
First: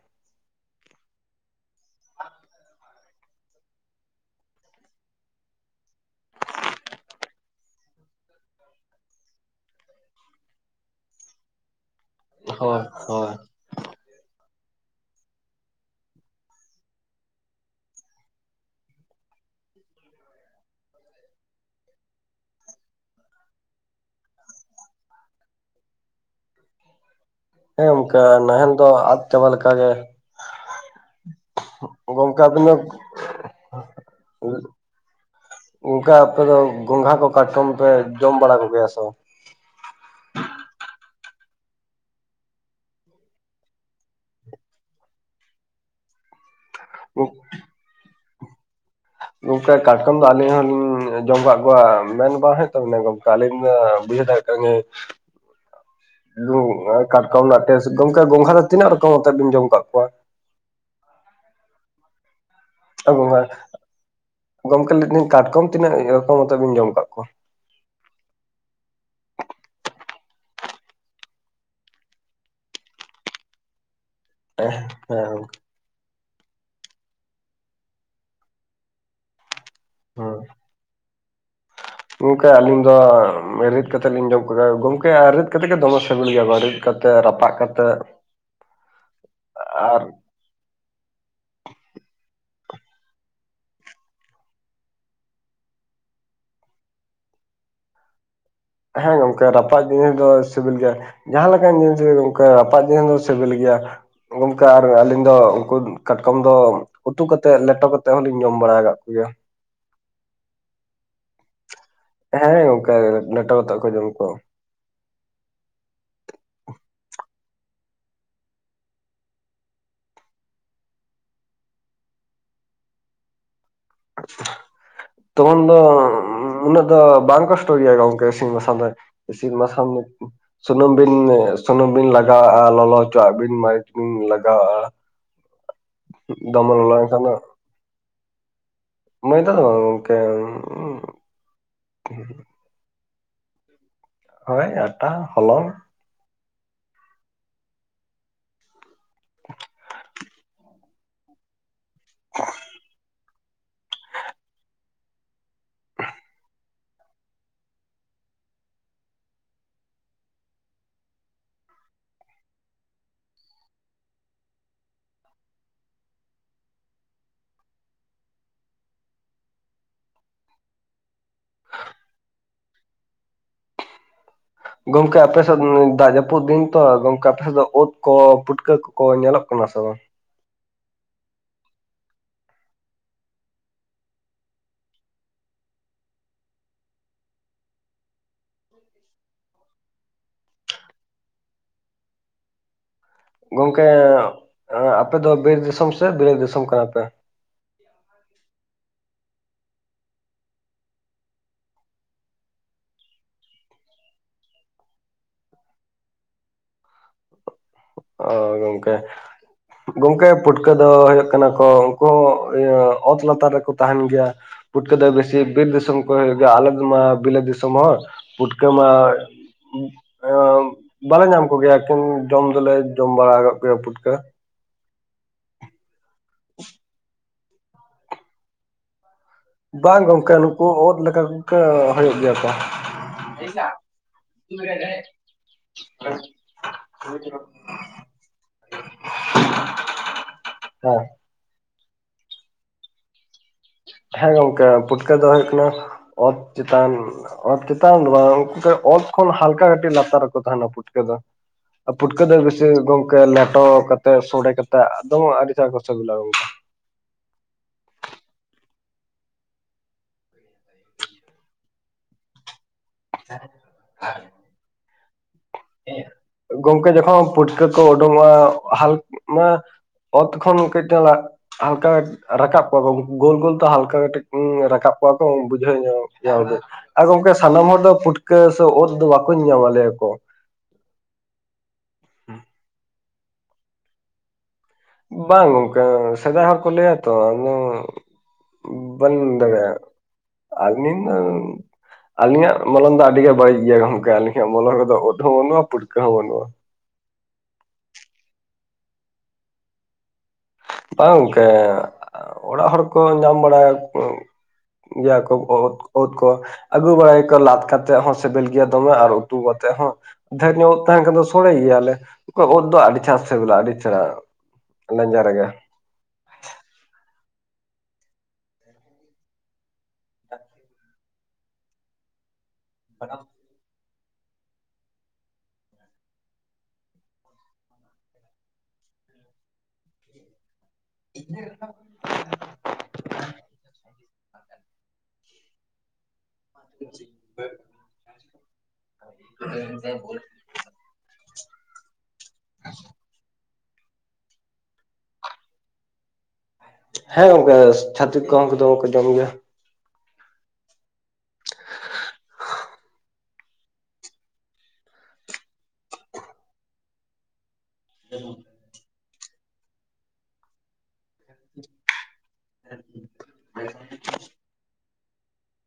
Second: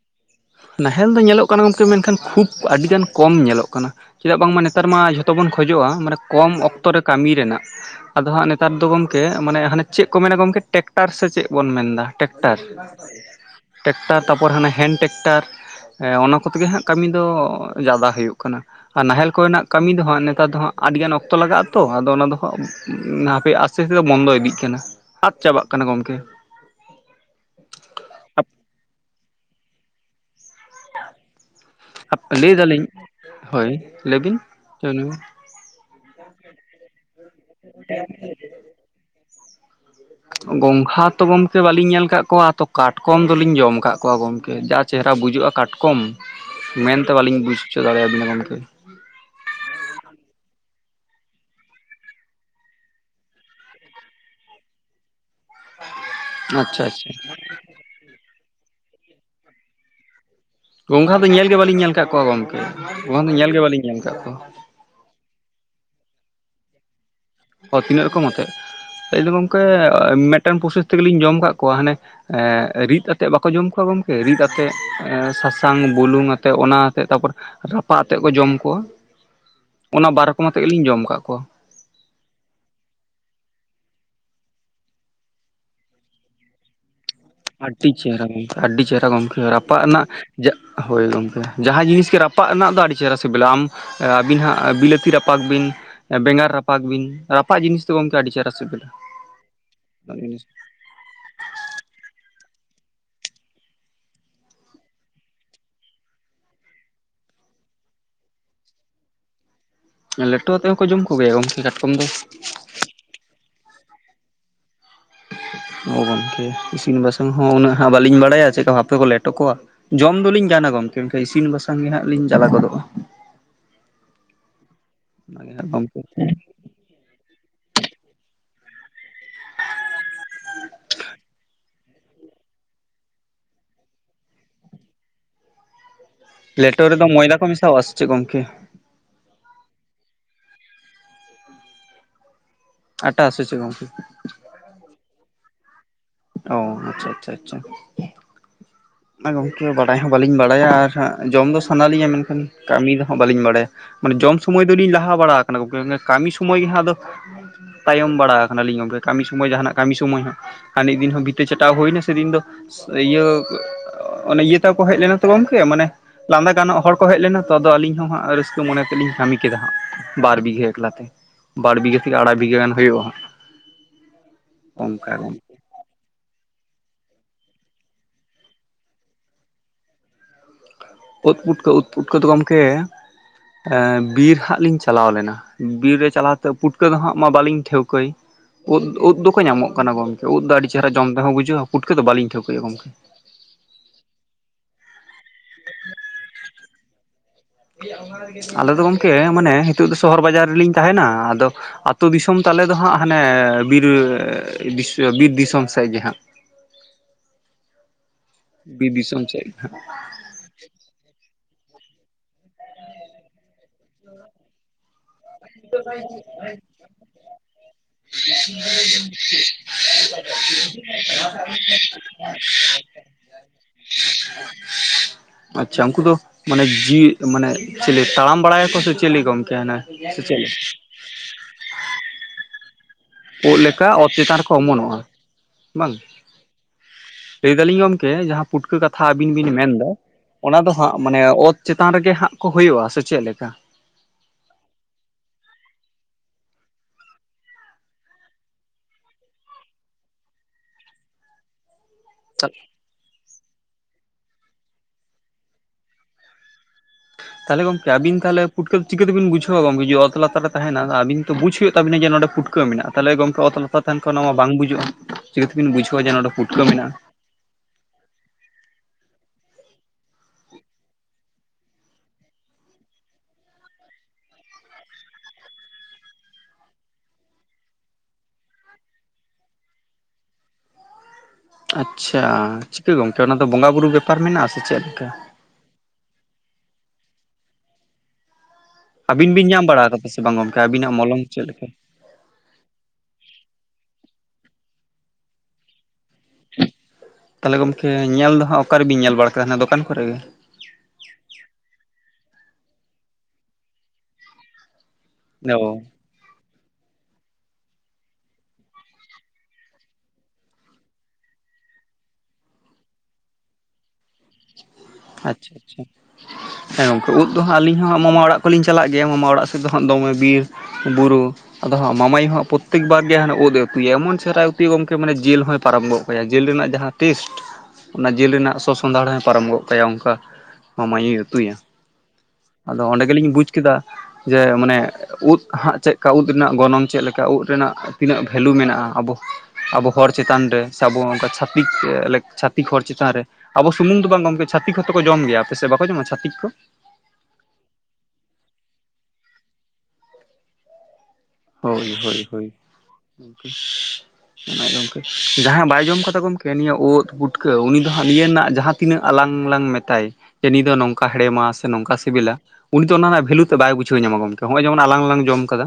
ᱱᱟᱦᱮᱞ ᱫᱚ ᱧᱮᱞᱚᱜ ᱠᱟᱱᱟ ᱜᱚᱢᱠᱮ ᱢᱮᱱᱠᱷᱟᱱ ᱠᱷᱩᱵ ᱟᱹᱰᱤ ᱜᱟᱱ ᱠᱚᱢ ᱧᱮᱞᱚᱜ ᱠᱟᱱᱟ ᱪᱮᱫᱟᱜ ᱵᱟᱝᱢᱟ ᱱᱮᱛᱟᱨ ᱢᱟ ᱡᱷᱚᱛᱚ ᱵᱚᱱ ᱠᱷᱚᱡᱚᱜᱼᱟ ᱢᱟᱱᱮ ᱠᱚᱢ ᱚᱠᱛᱚ ᱨᱮ ᱠᱟᱹᱢᱤ ᱨᱮᱱᱟᱜ ᱟᱫᱚ ᱦᱟᱸᱜ ᱱᱮᱛᱟᱨ ᱫᱚ ᱜᱚᱝᱠᱮ ᱢᱟᱱᱮ ᱦᱟᱱᱮ ᱪᱮᱫ ᱠᱚ ᱢᱮᱱᱟ ᱜᱚᱢᱠᱮ ᱴᱮᱠᱴᱟᱨ ᱥᱮ ᱪᱮᱫ ᱵᱚᱱ ᱢᱮᱱᱫᱟ ᱴᱮᱠᱴᱟᱨ ᱦᱳᱭ ᱦᱳᱭ ᱴᱮᱠᱴᱟᱨ ᱛᱟᱨᱯᱚᱨ ᱦᱟᱱᱮ ᱦᱮᱱ ᱴᱮᱠᱴᱟᱨ ᱚᱱᱟ ᱠᱚᱛᱮᱜᱮ ᱦᱟᱸᱜ ᱠᱟᱹᱢᱤ ᱫᱚ ᱡᱟᱫᱟ ᱦᱩᱭᱩᱜ ᱠᱟᱱᱟ ᱟᱨ ᱱᱟᱦᱮᱞ ᱠᱚᱨᱮᱱᱟᱜ ᱠᱟᱹᱢᱤ ᱫᱚ ᱦᱟᱸᱜ ᱱᱮᱛᱟᱨ ᱫᱚ ᱦᱟᱸᱜ ᱟᱹᱰᱤᱜᱟᱱ ᱚᱠᱛᱚ ᱞᱟᱜᱟᱼᱟᱛᱚ ᱟᱫᱚ ᱚᱱᱟ ᱫᱚ ᱦᱚᱸᱜ ᱦᱟᱯᱮ ᱟᱥ ᱟᱥᱛᱮ ᱛᱮᱫᱤᱚ ᱵᱚᱱᱫᱚ ᱤᱫᱤᱜ ᱠᱟᱱᱟ ᱟᱫ ᱪᱟᱵᱟᱜ ᱠᱟᱱᱟ ᱜᱚᱢᱠᱮ ᱦᱮᱸ ᱜᱚᱢᱠᱮ ᱱᱟᱦᱮᱞ ᱫᱚ ᱟᱫ ᱪᱟᱵᱟ ᱞᱮᱠᱟ ᱜᱮ ᱜᱚᱝᱠᱮ ᱟᱵᱤᱱ ᱫᱚ ᱞᱟᱹᱭᱫᱟᱞᱤᱧ ᱦᱳᱭ ᱞᱟᱹᱭ ᱵᱤᱱ ᱚᱱᱠᱟ ᱟᱯᱮ ᱫᱚ ᱜᱚᱝᱜᱷᱟ ᱠᱚ ᱠᱟᱴᱠᱚᱢ ᱠᱚ ᱯᱮ ᱡᱚᱢ ᱵᱟᱲᱟ ᱠᱚᱜᱮᱭᱟ ᱥᱮ ᱵᱟᱝ ᱜᱚᱝᱜᱷᱟ ᱛᱚ ᱜᱚᱝᱠᱮ ᱵᱟᱞᱤᱧ ᱧᱮᱞ ᱟᱠᱟᱫ ᱠᱚᱣᱟ ᱛᱚ ᱠᱟᱴᱠᱚᱢ ᱫᱚᱞᱤᱧ ᱡᱚᱢ ᱠᱟᱜ ᱠᱚᱣᱟ ᱜᱚᱢᱠᱮ ᱪᱮᱦᱨᱟ ᱵᱩᱡᱩᱜᱼᱟ ᱠᱟᱴᱠᱚᱢ ᱢᱮᱱᱛᱮ ᱵᱟᱞᱤᱧ ᱵᱩᱡᱽ ᱦᱚᱪᱚ ᱫᱟᱲᱮᱭᱟᱵᱤᱱᱟ ᱜᱚᱢᱠᱮ ᱜᱚᱢᱠᱮ ᱠᱟᱴᱠᱚᱢ ᱫᱚ ᱟᱹᱞᱤᱧ ᱦᱚᱸᱞᱤᱧ ᱡᱚᱢ ᱠᱟᱜ ᱠᱚᱣᱟ ᱢᱮᱱ ᱵᱟᱝ ᱦᱩᱭᱩᱜ ᱛᱟᱵᱤᱱᱟ ᱜᱚᱢᱠᱮ ᱟᱹᱞᱤᱧ ᱫᱚ ᱵᱩᱡᱷᱟᱹᱣ ᱫᱟᱲᱮᱜ ᱟᱪᱪᱷᱟ ᱟᱪᱪᱷᱟ <unintelligible> ᱠᱟᱴᱠᱟᱢ ᱨᱮᱱᱟᱜ <unintelligible> ᱜᱚᱢᱠᱮ ᱜᱚᱝᱜᱷᱟ ᱫᱚ ᱛᱤᱱᱟᱹᱜ ᱨᱚᱠᱚᱢ ᱟᱛᱮᱫ ᱵᱤᱱ ᱡᱚᱢ ᱠᱟᱜ ᱠᱚᱣᱟ ᱜᱚᱝᱜᱷᱟ ᱫᱚ ᱧᱮᱞ ᱜᱮ ᱵᱟᱹᱞᱤᱧ ᱧᱮᱞ ᱟᱠᱟᱫ ᱠᱚᱣᱟ ᱜᱚᱢᱠᱮ ᱠᱚᱱᱚ ᱫᱤᱱ ᱧᱮᱞ ᱜᱮ ᱵᱟᱹᱞᱤᱧ ᱧᱮᱞ ᱠᱟᱜ ᱠᱚᱣᱟ ᱜᱚᱢᱠᱮ ᱞᱟᱹᱭ ᱫᱟᱞᱤᱧ ᱠᱟᱴᱠᱚᱢ ᱛᱤᱱᱟᱹᱜ ᱨᱚᱠᱚᱢ ᱟᱛᱮ ᱵᱤᱱ ᱡᱚᱢ ᱟᱠᱟᱫ ᱠᱚᱣᱟ ᱚ ᱛᱤᱱᱟᱹᱜ ᱨᱚᱠᱚᱢᱟᱛᱮᱫ ᱟᱹᱞᱤᱧ ᱫᱚ ᱜᱚᱝᱠᱮ ᱢᱤᱫᱴᱮᱱ ᱯᱨᱚᱥᱮᱥ ᱛᱮᱜᱮᱞᱤᱧ ᱡᱚᱢ ᱟᱠᱟᱫ ᱠᱚᱣᱟ ᱦᱟᱱᱮ ᱨᱤᱫ ᱟᱛᱮᱜ ᱵᱟᱠᱚ ᱡᱚᱢ ᱠᱚᱣᱟ ᱜᱚᱢᱠᱮ ᱨᱤᱫ ᱟᱛᱮᱜ ᱦᱮᱸ ᱦᱮᱸ ᱥᱟᱥᱟᱝ ᱵᱩᱞᱩᱝ ᱟᱛᱮᱜ ᱚᱱᱟ ᱟᱛᱮᱫ ᱛᱟᱯᱚᱨ ᱨᱟᱯᱟᱜ ᱟᱛᱮᱫ ᱠᱚ ᱡᱚᱢ ᱠᱚᱣᱟ ᱚᱱᱟ ᱵᱟᱨ ᱨᱚᱠᱚᱢ ᱟᱛᱮᱫ ᱜᱮᱞᱤᱧ ᱡᱚᱢ ᱟᱠᱟᱫ ᱠᱚᱣᱟ <inaudible> ᱜᱚᱢᱠᱮ ᱟᱹᱞᱤᱧ ᱫᱚ ᱨᱤᱫ ᱠᱟᱛᱮᱫ ᱞᱤᱧ ᱡᱚᱢ ᱠᱟᱜ ᱜᱚᱢᱠᱮ ᱟᱨ ᱨᱤᱫ ᱠᱟᱛᱮ ᱜᱮ ᱫᱚᱢᱮ ᱥᱤᱵᱤᱞ ᱜᱮᱭᱟ ᱨᱤᱫ ᱠᱟᱛᱮ ᱨᱟᱯᱟᱜ ᱠᱟᱛᱮ ᱟᱹᱰᱤ ᱪᱮᱦᱨᱟ ᱜᱚᱝᱠᱮ ᱟᱹᱰᱤ ᱪᱮᱦᱨᱟ ᱜᱚᱢᱠᱮ ᱨᱟᱯᱟᱜ ᱟᱨ ᱨᱮᱱᱟᱜ ᱦᱳᱭ ᱜᱚᱝᱠᱮ ᱡᱟᱦᱟᱸ ᱡᱤᱱᱤᱥ ᱜᱮ ᱨᱟᱯᱟᱜ ᱨᱮᱱᱟᱜ ᱫᱚ ᱟᱹᱰᱤ ᱪᱮᱦᱨᱟ ᱥᱤᱵᱤᱞᱟ ᱟᱢ ᱟᱵᱤᱱ ᱦᱟᱸᱜ ᱵᱤᱞᱟᱹᱛᱤ ᱨᱟᱯᱟᱜᱽ ᱵᱤᱱ ᱵᱮᱸᱜᱟᱲ ᱨᱟᱯᱟᱜᱽ ᱵᱤᱱ ᱨᱟᱯᱟᱜ ᱡᱤᱱᱤᱥ ᱫᱚ ᱜᱚᱝᱠᱮ ᱟᱹᱰᱤ ᱪᱮᱦᱨᱟ ᱥᱮᱵᱮᱞ ᱦᱮᱸ ᱜᱚᱝᱠᱮ ᱨᱟᱯᱟᱜ ᱡᱤᱱᱤᱥ ᱫᱚ ᱥᱮᱵᱮᱞ ᱜᱮᱭᱟ ᱡᱟᱦᱟᱸ ᱞᱮᱠᱟᱱ ᱡᱤᱱᱤᱥ ᱜᱮ ᱜᱚᱢᱠᱮ ᱨᱟᱯᱟᱜ ᱡᱤᱱᱤᱥ ᱫᱚ ᱥᱮᱵᱮᱞ ᱜᱮᱭᱟ ᱜᱚᱝᱠᱮ ᱟᱨ ᱟᱹᱞᱤᱧ ᱫᱚ ᱩᱱᱠᱩ ᱠᱟᱴᱠᱚᱢ ᱫᱚ ᱩᱛᱩ ᱠᱟᱛᱮᱫ ᱞᱮᱴᱚ ᱠᱟᱛᱮᱫ ᱦᱚᱞᱤᱧ ᱡᱚᱢ ᱵᱟᱲᱟ ᱠᱟᱜ ᱠᱚᱜᱮᱭᱟ ᱞᱮᱴᱚ ᱟᱛᱮᱫ ᱦᱚᱸᱠᱚ ᱡᱚᱢ ᱠᱚᱜᱮᱭᱟ ᱜᱚᱢᱠᱮ ᱠᱟᱴᱠᱚᱡ ᱦᱮᱸ ᱜᱚᱢᱠᱮ ᱞᱮᱴᱚ ᱟᱛᱮᱜ ᱠᱚ ᱡᱚᱢ ᱠᱚᱣᱟ ᱚ ᱜᱚᱝᱠᱮ ᱤᱥᱤᱱ ᱵᱟᱥᱟᱝ ᱦᱚᱸ ᱩᱱᱟᱹᱜ ᱵᱟᱹᱞᱤᱧ ᱵᱟᱲᱟᱭᱟ ᱪᱮᱜᱠᱟ ᱵᱷᱟᱵ ᱛᱮ ᱠᱚ ᱞᱮᱴᱚ ᱠᱚᱣᱟ ᱡᱚᱢ ᱫᱚᱞᱤᱧ ᱜᱟᱱᱼᱟ ᱜᱚᱢᱠᱮ ᱢᱮᱱᱠᱷᱟᱱ ᱤᱥᱤᱱ ᱵᱟᱥᱟᱝ ᱜᱮ ᱦᱟᱸᱜ ᱞᱤᱧ ᱡᱟᱞᱟ ᱜᱚᱫᱚᱜᱼᱟ ᱚᱱᱟᱜᱮ ᱛᱚᱠᱷᱚᱱ ᱦᱟᱸᱜ ᱫᱚ ᱜᱚᱢᱠᱮ ᱩᱱᱟᱹᱜ ᱫᱚ ᱵᱟᱝ ᱠᱳᱥᱴᱚ ᱜᱮᱭᱟ ᱜᱚᱝᱠᱮ ᱤᱥᱤᱱ ᱵᱟᱥᱟᱝ ᱫᱚ ᱤᱥᱤᱱ ᱵᱟᱥᱟᱝ ᱥᱩᱱᱩᱢ ᱵᱤᱱ ᱥᱩᱱᱩᱢ ᱵᱤᱱ ᱞᱟᱜᱟᱣᱟᱜᱼᱟ ᱞᱚᱞᱚ ᱦᱚᱪᱚᱣᱟᱜ ᱵᱤᱱ ᱢᱟᱨᱤᱪ ᱵᱤᱱ ᱞᱟᱜᱟᱣ ᱟᱜᱼᱟ ᱞᱮᱴᱚ ᱨᱮᱫᱚ ᱢᱚᱭᱫᱟ ᱠᱚ ᱢᱮᱥᱟᱣᱟᱜ ᱟ ᱥᱮ ᱪᱮᱫ ᱜᱚᱝᱠᱮ ᱢᱚᱭᱫᱟ ᱫᱚ ᱵᱟᱝ ᱜᱚᱢᱠᱮ ᱟᱴᱟ ᱥᱮ ᱪᱮᱫ ᱜᱚᱢᱠᱮ ᱦᱳᱭ ᱟᱴᱟ ᱦᱚᱞᱚᱝ ᱚ ᱟᱪᱪᱷᱟ ᱟᱪᱪᱷᱟ ᱟᱪᱪᱷᱟ ᱦᱮᱸ ᱜᱚᱝᱠᱮ ᱵᱟᱰᱟᱭ ᱦᱚᱸ ᱵᱟᱹᱞᱤᱧ ᱵᱟᱲᱟᱭᱟ ᱟᱨ ᱦᱟᱸᱜ ᱡᱚᱢ ᱫᱚ ᱥᱟᱱᱟ ᱞᱤᱧᱟ ᱢᱮᱱᱠᱷᱟᱱ ᱠᱟᱹᱢᱤ ᱫᱚ ᱦᱟᱸᱜ ᱵᱟᱹᱞᱤᱧ ᱵᱟᱲᱟᱭᱟ ᱢᱟᱱᱮ ᱡᱚᱢ ᱥᱚᱢᱚᱭ ᱫᱚᱞᱤᱧ ᱞᱟᱦᱟ ᱵᱟᱲᱟ ᱠᱟᱱᱟ ᱜᱚᱢᱠᱮ ᱠᱟᱹᱢᱤ ᱥᱚᱢᱚᱭ ᱜᱮ ᱦᱟᱸᱜ ᱟᱫᱚ ᱛᱟᱭᱚᱢ ᱵᱟᱲᱟ ᱠᱟᱱᱟᱞᱤᱧ ᱜᱚᱢᱠᱮ ᱠᱟᱢᱤ ᱥᱚᱢᱚᱭ ᱡᱟᱦᱟᱱᱟᱜ ᱠᱟᱢᱤ ᱥᱚᱢᱚᱭ ᱦᱚᱸ ᱦᱟᱹᱱᱮᱜ ᱫᱤᱱ ᱦᱚᱸ ᱵᱷᱤᱛᱟᱹ ᱪᱟᱴᱟᱣ ᱦᱩᱭᱱᱟ ᱥᱮᱫᱤᱱ ᱫᱚ ᱤᱭᱟᱹ ᱚᱱᱮ ᱤᱭᱟᱹ ᱛᱟᱠᱚ ᱦᱮᱡ ᱞᱮᱱᱟ ᱛᱚ ᱜᱚᱝᱠᱮ ᱢᱟᱱᱮ ᱞᱟᱸᱫᱟ ᱜᱟᱱᱚᱜ ᱦᱚᱲ ᱠᱚ ᱦᱮᱡ ᱞᱮᱱᱟᱛᱚ ᱟᱫᱚ ᱟᱹᱞᱤᱧ ᱦᱚᱸ ᱦᱟᱸᱜ ᱨᱟᱹᱥᱠᱟᱹ ᱢᱚᱱᱮ ᱛᱮᱞᱤᱧ ᱠᱟᱹᱢᱤ ᱠᱮᱫᱟ ᱦᱟᱸᱜ ᱵᱟᱨ ᱵᱤᱜᱷᱟᱹ ᱮᱠᱞᱟᱛᱮ ᱵᱟᱨ ᱵᱤᱜᱷᱟᱹ ᱛᱷᱮᱠᱮ ᱟᱲᱟᱭ ᱵᱤᱜᱷᱟᱹ ᱜᱟᱱ ᱦᱳᱭᱳᱜᱼᱟ ᱦᱟᱸᱜ ᱜᱚᱝᱠᱮ ᱟᱯᱮ ᱥᱮᱫ ᱫᱟᱜ ᱡᱟᱹᱯᱩᱫ ᱫᱤᱱ ᱛᱚ ᱜᱚᱝᱠᱮ ᱟᱯᱮ ᱥᱮᱫ ᱫᱚ ᱳᱫ ᱠᱚ ᱯᱩᱴᱠᱟᱹ ᱠᱚᱠᱚ ᱧᱮᱞᱚᱜ ᱠᱟᱱᱟ ᱥᱮ ᱵᱟᱝ ᱩᱫ ᱯᱩᱴᱠᱟᱹ ᱩᱫ ᱯᱩᱴᱠᱟᱹ ᱫᱚ ᱜᱚᱢᱠᱮ ᱮᱸ ᱵᱤᱨ ᱦᱟᱸᱜ ᱞᱤᱧ ᱪᱟᱞᱟᱣ ᱞᱮᱱᱟ ᱵᱤᱨ ᱨᱮ ᱪᱟᱞᱟᱣᱛᱮᱜ ᱯᱩᱴᱠᱟᱹ ᱫᱚ ᱦᱟᱸᱜ ᱢᱟ ᱵᱟᱹᱞᱤᱧ ᱴᱷᱟᱹᱣᱠᱟᱹᱭ ᱩᱫ ᱩᱫ ᱫᱚᱠᱚ ᱧᱟᱢᱚᱜ ᱠᱟᱱᱟ ᱜᱚᱢᱠᱮ ᱩᱫ ᱫᱚ ᱟᱹᱰᱤ ᱪᱮᱦᱨᱟ ᱡᱚᱢ ᱛᱮᱦᱚᱸ ᱵᱩᱡᱷᱟᱹᱜᱼᱟ ᱯᱩᱴᱠᱟᱹ ᱫᱚ ᱵᱟᱹᱞᱤᱧ ᱴᱷᱟᱹᱣᱠᱟᱹᱭᱟ ᱜᱚᱢᱠᱮ ᱜᱚᱝᱠᱮ ᱟᱯᱮ ᱫᱚ ᱵᱤᱨ ᱫᱤᱥᱚᱢ ᱥᱮ ᱵᱤᱞᱟᱹᱛ ᱫᱤᱥᱚᱢ ᱠᱟᱱᱟ ᱯᱮ ᱟᱞᱮ ᱫᱚ ᱜᱚᱢᱠᱮ ᱢᱟᱱᱮ ᱦᱤᱸᱛᱳᱜ ᱫᱚ ᱥᱚᱦᱚᱨ ᱵᱟᱡᱟᱨ ᱨᱤᱞᱤᱧ ᱛᱟᱦᱮᱱᱟ ᱟᱫᱚ ᱟᱹᱛᱳ ᱫᱤᱥᱚᱢ ᱛᱟᱞᱮ ᱫᱚ ᱦᱟᱸᱜ ᱦᱟᱱᱮ ᱵᱤᱨ ᱫᱤᱥ ᱵᱤᱨ ᱫᱤᱥᱚᱢ ᱥᱮᱜ ᱜᱮ ᱦᱟᱸᱜ <inaudible> ᱚᱸ ᱵᱤᱨ ᱜᱚᱢᱠᱮ ᱫᱤᱥᱚᱢ ᱥᱮᱫ ᱜᱮ ᱦᱟᱸᱜ ᱜᱚᱢᱠᱮ ᱯᱩᱴᱠᱟᱹ ᱫᱚ ᱦᱩᱭᱩᱜ ᱠᱟᱱᱟ ᱠᱚ ᱩᱝᱠᱩ ᱦᱚᱸ ᱤᱭᱟᱹ ᱚᱛ ᱞᱟᱛᱟᱨ ᱨᱮᱠᱚ ᱛᱟᱦᱮᱱ ᱜᱮᱭᱟ ᱯᱩᱴᱠᱟᱹ ᱫᱚ ᱵᱮᱥᱤ ᱵᱤᱨ ᱫᱤᱥᱚᱢ ᱠᱚ ᱦᱳᱭᱳᱜ ᱜᱮᱭᱟ ᱟᱞᱮᱫᱚ ᱢᱟ ᱵᱤᱞᱟᱹᱛ ᱫᱤᱥᱚᱢ ᱦᱚᱲ ᱯᱩᱴᱠᱟᱹ ᱢᱟ ᱮᱸ ᱵᱟᱞᱮ ᱧᱟᱢ ᱠᱚᱜᱮᱭᱟ ᱠᱤᱱ ᱡᱚᱢ ᱫᱚᱞᱮ ᱡᱚᱢ ᱵᱟᱲᱟ ᱠᱟᱜ ᱠᱚᱜᱮᱭᱟ ᱯᱩᱴᱠᱟᱹ <inaudible> ᱟᱪᱪᱷᱟ ᱩᱝᱠᱩ ᱫᱚ ᱢᱟᱱᱮ ᱡᱤᱣᱤ ᱢᱟᱱᱮ ᱪᱮᱞᱮ ᱛᱟᱲᱟᱢ ᱵᱟᱲᱟᱭᱟᱠᱚ ᱥᱮ ᱪᱮᱞᱮ ᱜᱚᱢᱠᱮ ᱦᱟᱱᱟ ᱠᱟ ᱱᱩᱠᱩ ᱩᱫ ᱞᱮᱠᱟ ᱜᱮᱠᱚ ᱠᱚ ᱦᱳᱭᱳᱜ ᱜᱮᱭᱟ ᱠᱚ ᱳᱜ ᱞᱮᱠᱟ ᱚᱛ ᱪᱮᱛᱟᱱ ᱨᱮᱠᱚ ᱚᱢᱚᱱᱚᱜᱼᱟ ᱵᱟᱝ ᱞᱟᱹᱭᱫᱟᱞᱤᱧ ᱜᱚᱢᱠᱮ ᱡᱟᱦᱟᱸ ᱯᱩᱴᱠᱟᱹ ᱠᱟᱛᱷᱟ ᱟᱵᱤᱱ ᱵᱤᱱ ᱢᱮᱱᱫᱟ ᱚᱱᱟ ᱫᱚ ᱦᱟᱸᱜ ᱦᱮᱸ᱾ ᱢᱟᱱᱮ ᱚᱛ ᱪᱮᱛᱟᱱ ᱨᱮᱜᱮ ᱦᱟᱸᱜ ᱠᱚ ᱦᱳᱭᱳᱜᱼᱟ ᱥᱮ ᱪᱮᱫ ᱞᱮᱠᱟ ᱦᱮᱸ ᱜᱚᱝᱠᱮ ᱯᱩᱴᱠᱟᱹ ᱫᱚ ᱦᱳᱭᱳᱜ ᱠᱟᱱᱟ ᱚᱛ ᱪᱮᱛᱟᱱ ᱚᱛ ᱪᱮᱛᱟᱱ ᱫᱚ ᱵᱟᱝ ᱩᱱᱠᱩ ᱫᱚ ᱚᱛ ᱠᱷᱚᱱ ᱦᱟᱞᱠᱟ ᱠᱟᱹᱴᱤᱡ ᱞᱟᱛᱟᱨ ᱨᱮᱠᱚ ᱛᱟᱦᱮᱱᱟ ᱯᱩᱴᱠᱟᱹ ᱫᱚ ᱯᱩᱴᱠᱟᱹ ᱫᱚ ᱵᱮᱥᱤ ᱜᱚᱝᱠᱮ ᱞᱮᱴᱚ ᱠᱟᱛᱮᱜ ᱥᱚᱲᱮ ᱠᱟᱛᱮᱚᱜ ᱥᱟᱫᱚᱢ ᱟᱹᱰᱤᱴᱟᱹᱜ ᱠᱚ ᱥᱮᱵᱮᱞᱟ ᱜᱚᱝᱠᱮ ᱛᱟᱦᱚᱞᱮ ᱜᱚᱝᱠᱮ ᱟᱵᱤᱱ ᱛᱟᱦᱚᱞᱮ ᱯᱩᱴᱟᱹ ᱫᱚ ᱪᱤᱠᱟᱹᱛᱮᱵᱤᱱ ᱵᱩᱡᱷᱟᱹᱣᱟ ᱜᱚᱝᱠᱮ ᱡᱮ ᱚᱛ ᱞᱟᱛᱟᱨ ᱨᱮ ᱛᱟᱦᱮᱱᱟ ᱟᱵᱤᱱ ᱛᱚ ᱵᱩᱡ ᱦᱩᱭᱩᱜ ᱛᱟᱵᱤᱱᱟ ᱡᱮ ᱱᱚᱸᱰᱮ ᱯᱩᱴᱠᱟᱹ ᱢᱮᱱᱟᱜᱼᱟ ᱛᱟᱦᱚᱞᱮ ᱜᱚᱢᱠᱮ ᱚᱛ ᱞᱟᱛᱟᱨ ᱨᱮ ᱛᱟᱦᱮᱱ ᱠᱷᱟᱱ ᱢᱟ ᱵᱟᱝ ᱵᱩᱡᱩᱜᱼᱟ ᱪᱤᱠᱟᱹᱛᱤᱵᱤᱱ ᱵᱩᱡᱷᱟᱹᱣᱟ ᱡᱮ ᱱᱚᱸᱰᱮ ᱯᱩᱴᱟᱹ ᱢᱮᱱᱟᱜᱼᱟ ᱦᱸ ᱯᱩᱴ ᱠᱟᱹ ᱠᱚ ᱚᱰᱳᱝ ᱚᱜ-ᱟ ᱦᱟᱞ ᱢᱟ ᱚᱛ ᱠᱷᱚᱱ ᱠᱟᱹᱡ ᱪᱟᱞᱟᱜ ᱦᱟᱞᱠᱟ ᱨᱟᱠᱟᱵ ᱠᱚᱣᱟ ᱠᱚ ᱜᱳᱞ ᱜᱳᱞ ᱛᱚ ᱦᱟᱞᱠᱟ ᱠᱟᱹᱴᱤᱡ ᱨᱟᱠᱟᱵ ᱠᱚᱣᱟ ᱠᱚ ᱵᱩᱡᱷᱟᱹᱣ ᱧᱚᱜ ᱡᱟᱦᱟ ᱩᱰᱩᱡ ᱟᱨ ᱜᱚᱝᱠᱮ ᱥᱟᱱᱟᱢ ᱦᱚᱲ ᱫᱚ ᱯᱷᱩᱴᱠᱟᱹ ᱥᱮ ᱚᱛ ᱫᱚ ᱵᱟᱠᱚ ᱧᱤᱧᱟᱢᱟ ᱞᱮᱭᱟ ᱠᱚ ᱟᱪᱪᱷᱟ ᱪᱤᱠᱟᱹ ᱜᱚᱝᱠᱮ ᱚᱱᱟᱫᱚ ᱵᱚᱸᱜᱟ ᱵᱩᱨᱩ ᱵᱮᱯᱟᱨ ᱢᱮᱱᱟᱜᱼᱟ ᱥᱮ ᱪᱮᱫ ᱠᱟ ᱵᱟᱝ ᱜᱚᱝᱠᱮ ᱥᱮᱫᱟᱭ ᱦᱚᱲ ᱠᱚ ᱞᱮᱭᱟ ᱛᱚ ᱵᱟᱹᱱ ᱟᱹᱵᱤᱱ ᱵᱤᱱ ᱧᱟᱢ ᱫᱟᱲᱮᱭᱟᱜ, ᱵᱟᱲᱟ ᱠᱟᱫᱟ ᱥᱮ ᱵᱟᱝ ᱜᱚᱝᱠᱮ ᱟᱹᱵᱤᱱᱟᱜ ᱟᱞᱤᱧ ᱫᱚ ᱢᱚᱞᱚᱝ ᱪᱮᱫ ᱞᱮᱠᱟ? ᱟᱹᱞᱤᱧᱟᱜ ᱢᱚᱞᱚᱱ ᱫᱚ ᱟᱹᱰᱤᱜ ᱜᱮ ᱵᱟᱹᱲᱤᱡ ᱜᱤᱭᱟᱹ ᱜᱚᱢᱠᱮ ᱟᱹᱞᱤᱧᱟᱜ ᱢᱚᱞᱚᱝ ᱨᱮᱫᱚ ᱩᱫ ᱦᱚᱸ ᱵᱟᱹᱱᱩᱜᱼᱟ ᱯᱩᱴᱠᱟᱹ ᱦᱚᱸ ᱵᱟᱹᱱᱩᱜᱼᱟ, ᱛᱟᱦᱚᱞᱮ ᱜᱚᱢᱠᱮ ᱧᱮᱞ ᱫᱚ ᱦᱟᱸᱜ ᱚᱠᱟᱨᱮᱵᱤᱱ ᱧᱮᱞ ᱵᱟᱲᱟ ᱠᱮᱫᱟ ᱦᱟᱱᱟ ᱫᱚᱠᱟᱱ ᱠᱚᱨᱮᱜ ᱜᱮ? ᱵᱟᱝ ᱜᱚᱝᱠᱮ ᱚᱲᱟᱜ ᱦᱚᱲ ᱠᱚ ᱧᱟᱢ ᱵᱟᱲᱟᱭᱟ, ᱡᱟ ᱠᱚ ᱚ ᱳᱫᱽ ᱠᱚ ᱟᱹᱜᱩ ᱵᱟᱲᱟᱭᱠᱚ ᱞᱟᱫ ᱠᱟᱛᱮᱜ ᱦᱚᱸ ᱥᱤᱵᱤᱞ ᱜᱮᱭᱟ ᱫᱚᱢᱮ ᱟᱨ ᱩᱛᱩ ᱠᱟᱛᱮᱜ ᱦᱚᱸ, ᱫᱷᱮᱨ ᱧᱚᱜ ᱩᱫ ᱛᱟᱦᱮᱱ ᱠᱷᱟᱱ ᱫᱚ ᱥᱳᱲᱮ ᱜᱮᱭᱟᱞᱮ, ᱜᱚᱝᱠᱮ ᱩᱫ ᱫᱚ ᱟᱹᱰᱤ ᱪᱮᱦᱨᱟ ᱥᱮᱵᱮᱞᱚᱜᱼᱟ ᱟᱹᱰᱤ ᱪᱮᱦᱨᱟ᱾ ᱞᱮᱸᱡᱮᱨ ᱜᱮ ᱟᱪᱪᱷᱟ ᱟᱪᱪᱷᱟ ᱦᱮᱸ ᱱᱚᱢᱠᱮ ᱩᱫ ᱫᱚ ᱦᱟᱸᱜ ᱟᱹᱞᱤᱧ ᱦᱚᱸᱜ ᱢᱟᱢᱟ ᱚᱲᱟᱜ ᱠᱚᱞᱤᱧ ᱪᱟᱞᱟᱜ ᱜᱮᱭᱟ ᱢᱟᱢᱟ ᱚᱲᱟᱜ ᱥᱮᱫ ᱫᱚ ᱦᱟᱸᱜ ᱫᱚᱢᱮ ᱵᱤᱨ, ᱵᱩᱨᱩ ᱟᱫᱚ ᱦᱟᱸᱜ ᱢᱟᱢᱟᱭᱩ ᱦᱟᱸᱜ ᱯᱛᱛᱮᱠ ᱵᱟᱨ ᱜᱮ ᱦᱟᱱᱮ ᱳᱫᱽ ᱮ ᱩᱛᱩᱭᱟ ᱮᱢᱚᱱ ᱪᱮᱨᱦᱟᱭ ᱩᱛᱩᱭᱟ ᱜᱚᱢᱠᱮ ᱢᱟᱱᱮ ᱡᱮᱞ ᱦᱚᱸᱭ ᱯᱟᱨᱚᱢ ᱜᱚᱜ ᱠᱟᱭᱟ ᱡᱮᱞ ᱨᱮᱱᱟᱜ ᱡᱟᱦᱟᱸ ᱴᱮᱥᱴ ᱚᱱᱟ ᱡᱮᱞ ᱨᱮᱱᱟᱜ ᱥᱚ ᱥᱚᱱᱫᱷᱟᱲ ᱦᱚᱸᱭ ᱯᱟᱨᱚᱢ ᱜᱚᱜ ᱠᱟᱭᱟ ᱚᱝᱠᱟ ᱢᱟᱢᱟᱭᱩᱭ ᱩᱛᱩᱭᱟ᱾ ᱟᱫᱚ ᱚᱸᱰᱮ ᱜᱮᱞᱤᱧ ᱵᱩᱡᱽ ᱠᱤᱫᱟ ᱡᱮ ᱢᱟᱱᱮ ᱩᱫ ᱦᱟᱸᱜ ᱪᱮᱫ ᱠᱟ ᱩᱫ ᱨᱮᱱᱟᱜ ᱜᱚᱱᱚᱝ ᱪᱮᱫ ᱞᱮᱠᱟ ᱩᱫ ᱨᱮᱱᱟᱜ ᱛᱤᱱᱟᱹᱜ ᱵᱷᱮᱞᱩ ᱢᱮᱱᱟᱜᱼᱟ ᱟᱵᱚ ᱟᱵᱚ ᱦᱚᱲ ᱪᱮᱛᱟᱱ ᱨᱮ ᱥᱮ ᱟᱵᱚ ᱚᱱᱠᱟ ᱪᱷᱟᱛᱤᱠ ᱞᱮᱠ ᱪᱷᱟᱛᱤᱠ ᱦᱚᱲ ᱪᱮᱛᱟᱱ ᱨᱮ ᱟᱵᱚ ᱥᱩᱢᱩᱝ ᱫᱚ ᱵᱟᱝ ᱜᱚᱢᱠᱮ ᱪᱷᱟᱹᱛᱤᱠ ᱠᱚᱛᱚ ᱠᱚ ᱡᱚᱢ ᱜᱮᱭᱟ ᱟᱯᱮᱥᱮᱜ ᱵᱟᱠᱚ ᱡᱚᱢᱟ ᱪᱷᱟᱹᱛᱤᱠ ᱠᱚ? ᱦᱮᱸ ᱜᱚᱢᱠᱮ ᱪᱷᱟᱹᱛᱤᱠ ᱠᱚᱫᱚ ᱠᱚ ᱡᱚᱢ ᱜᱮᱭᱟ᱾ ᱦᱳᱭ ᱦᱳᱭ ᱦᱳᱭ ᱜᱚᱢᱠᱮ ᱡᱟᱦᱟᱸᱭ ᱵᱟᱭ ᱡᱚᱢ ᱠᱟᱫᱟ ᱜᱚᱢᱠᱮ ᱱᱤᱭᱟᱹ ᱳᱫ ᱯᱩᱴᱠᱟᱹ ᱩᱱᱤ ᱫᱚ ᱱᱤᱭᱟᱹ ᱨᱮᱱᱟᱜ ᱡᱟᱦᱟᱸ ᱛᱤᱱᱟᱹᱜ ᱟᱞᱟᱝᱞᱟᱝ ᱢᱮᱛᱟᱭ ᱡᱮ ᱱᱤᱭᱟ ᱫᱚ ᱱᱚᱝᱠᱟ ᱦᱮᱲᱮᱢᱢᱟ ᱥᱮ ᱱᱚᱝᱠᱟ ᱥᱤᱵᱤᱞᱟ, ᱩᱱᱤ ᱫᱚ ᱚᱱᱟ ᱨᱮᱱᱟᱜ ᱵᱷᱮᱞᱩ ᱫᱚ ᱵᱟᱭ ᱵᱩᱡᱷᱟᱹᱣ ᱧᱟᱢᱟ ᱜᱚᱢᱠᱮᱱᱚᱭᱚᱭ ᱡᱮᱢᱚᱱ ᱟᱞᱟᱝᱞᱟᱝ ᱡᱚᱢ ᱟᱠᱟᱫᱟ,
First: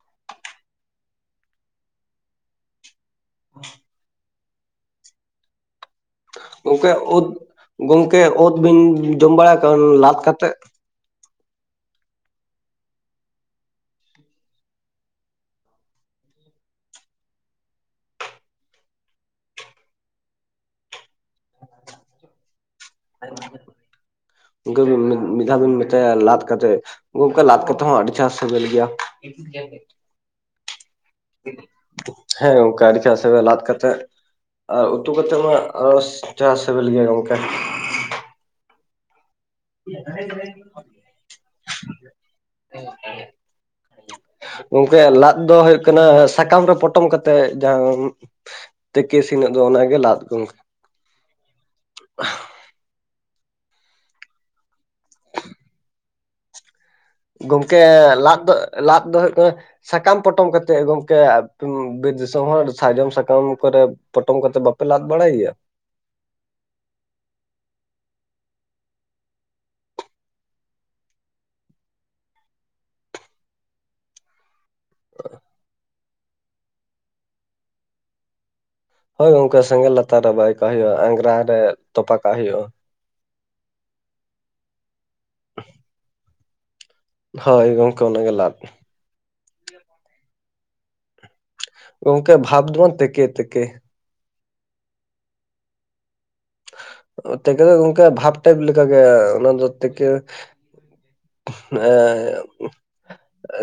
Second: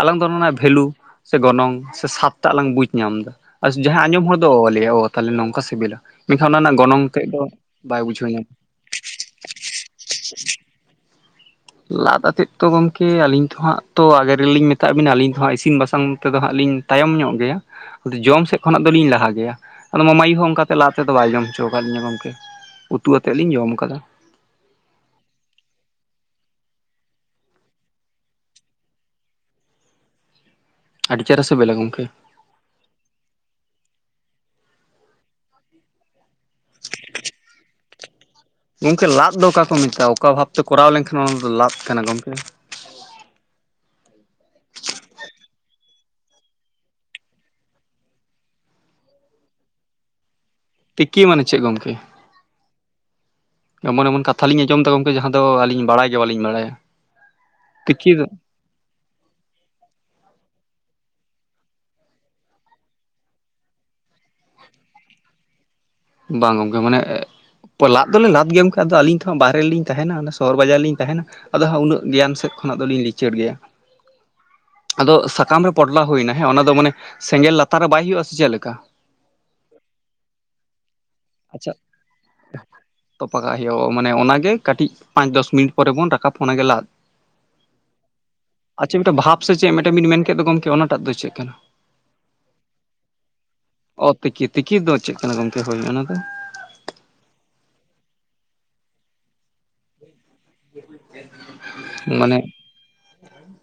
ᱟᱞᱟᱝ ᱫᱚ ᱚᱱᱟ ᱨᱮᱱᱟᱜ ᱵᱷᱮᱞᱩ ᱥᱮ ᱜᱚᱱᱚᱝ ᱥᱮ ᱥᱟᱵ ᱰᱟᱜ ᱞᱟᱝ ᱵᱩᱡ ᱧᱟᱢ ᱮᱫᱟ ᱟᱨ ᱡᱟᱦᱟᱸᱭ ᱟᱸᱡᱚᱢ ᱫᱚ ᱞᱮᱭᱚ ᱛᱟᱦᱚᱞᱮ ᱱᱚᱝᱠᱟ ᱥᱤᱵᱤᱞᱟ᱾ ᱢᱮᱱᱠᱷᱟᱱ ᱚᱱᱟ ᱨᱮᱱᱟᱜ ᱜᱚᱢᱠᱮ ᱜᱚᱱᱚᱝ ᱛᱮᱫ ᱳᱫᱽ ᱫᱚ ᱵᱟᱭ ᱜᱚᱢᱠᱮ ᱵᱩᱡᱷᱟᱹᱣ ᱧᱟᱢᱟ ᱳᱫᱽ ᱵᱤᱱ ᱡᱚᱢ ᱵᱟᱲᱟ ᱠᱟᱫᱟ ᱞᱟᱺᱫᱽ ᱠᱟᱛᱮ? ᱞᱟᱺᱫᱽ ᱟᱛᱮᱫ ᱛᱚ ᱜᱚᱢᱠᱮ ᱟᱹᱞᱤᱧ ᱛᱚ ᱦᱟᱸᱜ ᱛᱚ ᱟᱜᱮ ᱨᱮᱞᱤᱧ ᱢᱮᱛᱟᱜ ᱵᱤᱱᱟ ᱟᱹᱞᱤᱧ ᱫᱚ ᱦᱟᱸᱜ ᱤᱥᱤᱱ ᱵᱟᱥᱟᱝ ᱛᱮᱫᱚ ᱦᱟᱸᱜ ᱞᱤᱧ ᱛᱟᱭᱚᱢ ᱧᱚᱜ ᱜᱮᱭᱟ᱾ ᱡᱚᱢ ᱥᱮᱫ ᱠᱷᱚᱱᱟᱜ ᱫᱚᱞᱤᱧ ᱞᱟᱦᱟ ᱜᱮᱭᱟ, ᱟᱫᱚ ᱢᱟᱢᱟᱭᱩ ᱦᱚᱸ ᱚᱱᱠᱟᱛᱮ ᱞᱟᱦᱟ ᱛᱮᱫᱚ ᱵᱟᱭ ᱡᱚᱢ ᱦᱚᱪᱚ ᱟᱠᱟᱫ ᱞᱤᱧᱟ ᱜᱚᱢᱠᱮ᱾ ᱩᱛᱩ ᱠᱟᱛᱮᱫ ᱞᱤᱧ ᱡᱚᱢ ᱟᱠᱟᱫᱟ᱾ ᱠᱩ ᱢᱤᱫ ᱫᱷᱟᱣ ᱵᱤᱱ ᱢᱮᱛᱟᱭᱟ ᱞᱟᱺᱫᱽ ᱠᱟᱛᱮ ᱜᱚᱢᱠᱮ ᱞᱟᱺᱫᱽ ᱠᱟᱛᱮ ᱦᱚᱸ ᱟᱹᱰᱤ ᱪᱟᱲ ᱥᱤᱵᱮᱞ ᱜᱮᱭᱟ᱾ ᱟᱹᱰᱤ ᱪᱮᱦᱨᱟ ᱥᱤᱵᱤᱞᱟ ᱜᱚᱢᱠᱮ <unintelligible> ᱦᱮᱸ ᱜᱚᱢᱠᱮ ᱟᱰᱤ ᱪᱟᱲ ᱥᱮᱵᱮᱞᱟ ᱞᱟᱺᱫᱽ ᱠᱟᱛᱮ᱾ ᱟᱨ ᱩᱛᱩ ᱠᱟᱛᱮᱜ ᱢᱟ ᱟᱨᱚ ᱪᱟᱲ ᱥᱤᱵᱤᱞ ᱜᱮᱭᱟ ᱜᱚᱢᱠᱮ᱾ ᱜᱚᱢᱠᱮ ᱞᱟᱫᱽ ᱫᱚ ᱚᱠᱟ ᱠᱚ ᱢᱮᱛᱟᱜᱼᱟ? ᱚᱠᱟ ᱵᱷᱟᱵᱽᱛᱮ ᱠᱚᱨᱟᱣ ᱞᱮᱱᱠᱷᱟᱱ ᱚᱱᱟ ᱫᱚ ᱞᱟᱺᱫᱽ ᱠᱟᱱᱟ ᱜᱚᱢᱠᱮ? ᱜᱚᱝᱠᱮ ᱞᱟᱫᱽ ᱫᱚ ᱦᱩᱭᱩᱜ ᱠᱟᱱᱟ ᱥᱟᱠᱟᱢ ᱨᱮ ᱯᱚᱴᱚᱢ ᱠᱟᱛᱮᱜ ᱡᱟᱦᱟ ᱛᱮᱠᱮ ᱤᱥᱤᱱᱟᱜ ᱫᱚ ᱚᱱᱟᱜᱮ ᱞᱟᱫᱽ ᱜᱚᱢᱠᱮ, ᱛᱤᱠᱤ ᱢᱟᱱᱮ ᱪᱮᱫ ᱜᱚᱢᱠᱮ? <unintelligible> ᱮᱢᱚᱱ ᱮᱢᱚᱱ ᱠᱟᱛᱷᱟᱞᱤᱧ ᱟᱸᱡᱚᱢᱮᱫᱟ ᱜᱚᱢᱠᱮ ᱡᱟᱦᱟᱸ ᱫᱚ ᱟᱹᱞᱤᱧ ᱵᱟᱲᱟᱭ ᱜᱮ ᱵᱟᱹᱞᱤᱧ ᱵᱟᱲᱟᱭᱟ᱾ ᱜᱚᱢᱠᱮ ᱞᱟᱫᱽ ᱫᱚ ᱞᱟᱫᱽ ᱫᱚ ᱦᱩᱭᱩᱜ ᱠᱟᱱᱟ ᱥᱟᱠᱟᱢ ᱯᱚᱴᱚᱢ ᱠᱟᱛᱮᱜ ᱜᱚᱝᱠᱮ ᱵᱤᱨ ᱫᱤᱥᱚᱢ ᱦᱚᱲ ᱥᱟᱨᱡᱚᱢ ᱥᱟᱠᱟᱢ ᱠᱚᱨᱮ ᱯᱚᱴᱚᱢ ᱠᱟᱛᱮᱫ ᱵᱟᱯᱮ ᱞᱟᱫᱽ ᱵᱟᱲᱟᱭᱜᱮᱭᱟ? ᱵᱟᱝ ᱜᱚᱢᱠᱮ ᱢᱟᱱᱮ ᱞᱟᱫᱽ ᱫᱚᱞᱮ ᱞᱟᱫ ᱜᱮᱭᱟ ᱜᱚᱢᱠᱮ ᱟᱹᱞᱤᱧᱦᱚᱸ ᱵᱟᱦᱮᱨᱮᱞᱤᱧ ᱛᱟᱦᱮᱱᱟ ᱚᱱᱟ ᱥᱚᱦᱚᱨ ᱵᱟᱡᱟᱨ ᱞᱤᱧ ᱛᱟᱦᱮᱱᱟ᱾ ᱟᱫᱚ ᱦᱟᱸᱜ ᱩᱱᱟᱹᱜ ᱜᱮᱭᱟᱱ ᱥᱮᱫ ᱠᱷᱚᱱᱟᱜ ᱫᱚᱞᱤᱧ ᱞᱤᱪᱟᱹᱲ ᱜᱮᱭᱟ᱾ ᱟᱫᱚ ᱥᱟᱠᱟᱢ ᱨᱮ ᱯᱚᱴᱞᱟ ᱦᱩᱭᱱᱟ ᱦᱮᱸ ᱚᱱᱟ ᱫᱚ ᱢᱟᱱᱮ ᱥᱮᱸᱜᱮᱞ ᱞᱟᱛᱟᱨ ᱨᱮ ᱵᱟᱭ ᱦᱩᱭᱩᱜᱼᱟ ᱥᱮ ᱪᱮᱫᱞᱮᱠᱟ? ᱦᱳᱭ ᱜᱚᱢᱠᱮ ᱥᱮᱸᱜᱮᱞ ᱞᱟᱛᱟᱨ ᱨᱮ ᱵᱟᱭ ᱠᱟᱜ ᱦᱩᱭᱩᱜᱳᱼᱟ ᱟᱸᱜᱨᱟ ᱨᱮ ᱛᱚᱯᱟ ᱠᱟᱜ ᱦᱩᱭᱩᱜᱼᱟ᱾ ᱛᱚᱯᱟᱜᱟᱜ ᱦᱩᱭᱩᱜᱼᱟ ᱢᱟᱱᱮ ᱚᱱᱟᱜᱮ ᱠᱟᱹᱴᱤᱡ ᱯᱟᱸᱪ ᱫᱚᱥ ᱢᱤᱱᱤᱴ ᱯᱚᱨᱮ ᱵᱚᱱ ᱨᱟᱠᱟᱵ ᱚᱱᱟᱜᱮ ᱞᱟᱫᱽ? ᱦᱳᱭ ᱜᱚᱢᱠᱮ ᱚᱱᱟᱜᱮ ᱞᱟᱫᱽ᱾ ᱟᱪᱪᱷᱟ ᱢᱤᱫᱴᱮᱱ ᱵᱷᱟᱵᱽ ᱥᱮ ᱪᱮᱫ ᱢᱤᱫᱴᱮᱱ ᱵᱤᱱ ᱢᱮᱱ ᱠᱮᱫ ᱫᱚ ᱜᱚᱢᱠᱮ ᱚᱱᱟᱴᱟᱜ ᱫᱚ ᱪᱮᱫ ᱠᱟᱱᱟ? ᱜᱚᱢᱠᱮ ᱵᱷᱟᱵᱽ ᱫᱚ ᱛᱮᱠᱮ ᱛᱮᱠᱮ᱾ ᱚ ᱛᱤᱠᱤ ᱛᱤᱠᱤ ᱫᱚ ᱪᱮᱫ ᱠᱟᱱᱟ ᱜᱚᱢᱠᱮ ᱦᱚᱭ ᱚᱱᱟ ᱫᱚ? ᱛᱮᱠᱮ ᱫᱚ ᱜᱚᱢᱠᱮ ᱵᱷᱟᱯ ᱴᱟᱭᱤᱯᱞᱮᱠᱟ ᱜᱮ ᱚᱱᱟ ᱫᱚ ᱛᱮᱠᱮ ᱢᱟᱱᱮ ᱮ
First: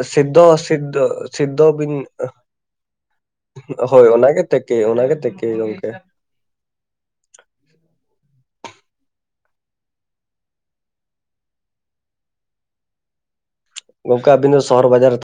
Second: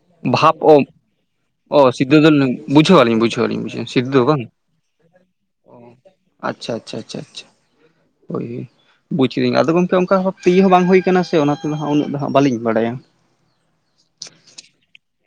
ᱥᱤᱫᱫᱚ ᱵᱷᱟᱵᱽ ᱚ ᱚᱥᱤᱫᱫᱚ ᱚ ᱥᱤᱫ ᱫᱚᱞ ᱵᱩᱡᱟᱹᱣ ᱟᱞᱤᱧ ᱵᱩᱡᱷᱟᱹᱣ᱾ ᱟᱹᱞᱤᱧ ᱵᱩᱡᱷᱟᱹᱣ ᱦᱳᱭ ᱥᱤᱫᱷᱟᱹ ᱫᱚ ᱵᱟᱝ ᱚᱱᱟᱜᱮ ᱛᱮᱠᱮ ᱚᱱᱟᱜᱮ ᱛᱮᱠᱮ ᱜᱚᱢᱠᱮ ᱟᱪᱪᱷᱟ ᱟᱪᱪᱷᱟ ᱟᱪᱪᱷᱟ ᱟᱪᱪᱷᱟ ᱚᱭ ᱵᱩᱡᱽ ᱠᱮᱫᱤᱧ ᱟᱫᱚ ᱜᱚᱢᱠᱮ ᱚᱱᱠᱟ ᱵᱷᱟᱵ ᱛᱮ ᱤᱭᱟᱹ ᱦᱚᱸ ᱵᱟᱝ ᱦᱩᱭ ᱟᱠᱟᱱᱟ ᱥᱮ ᱚᱱᱟᱛᱮ ᱱᱟᱜ ᱩᱱᱟᱹᱜ ᱫᱚ ᱦᱟᱜ ᱵᱟᱹᱞᱤᱧ ᱵᱟᱲᱟᱭᱟ ᱜᱚᱢᱠᱮ ᱟᱵᱤᱱ ᱫᱚ ᱥᱚᱦᱚᱨ ᱵᱟᱡᱟᱨ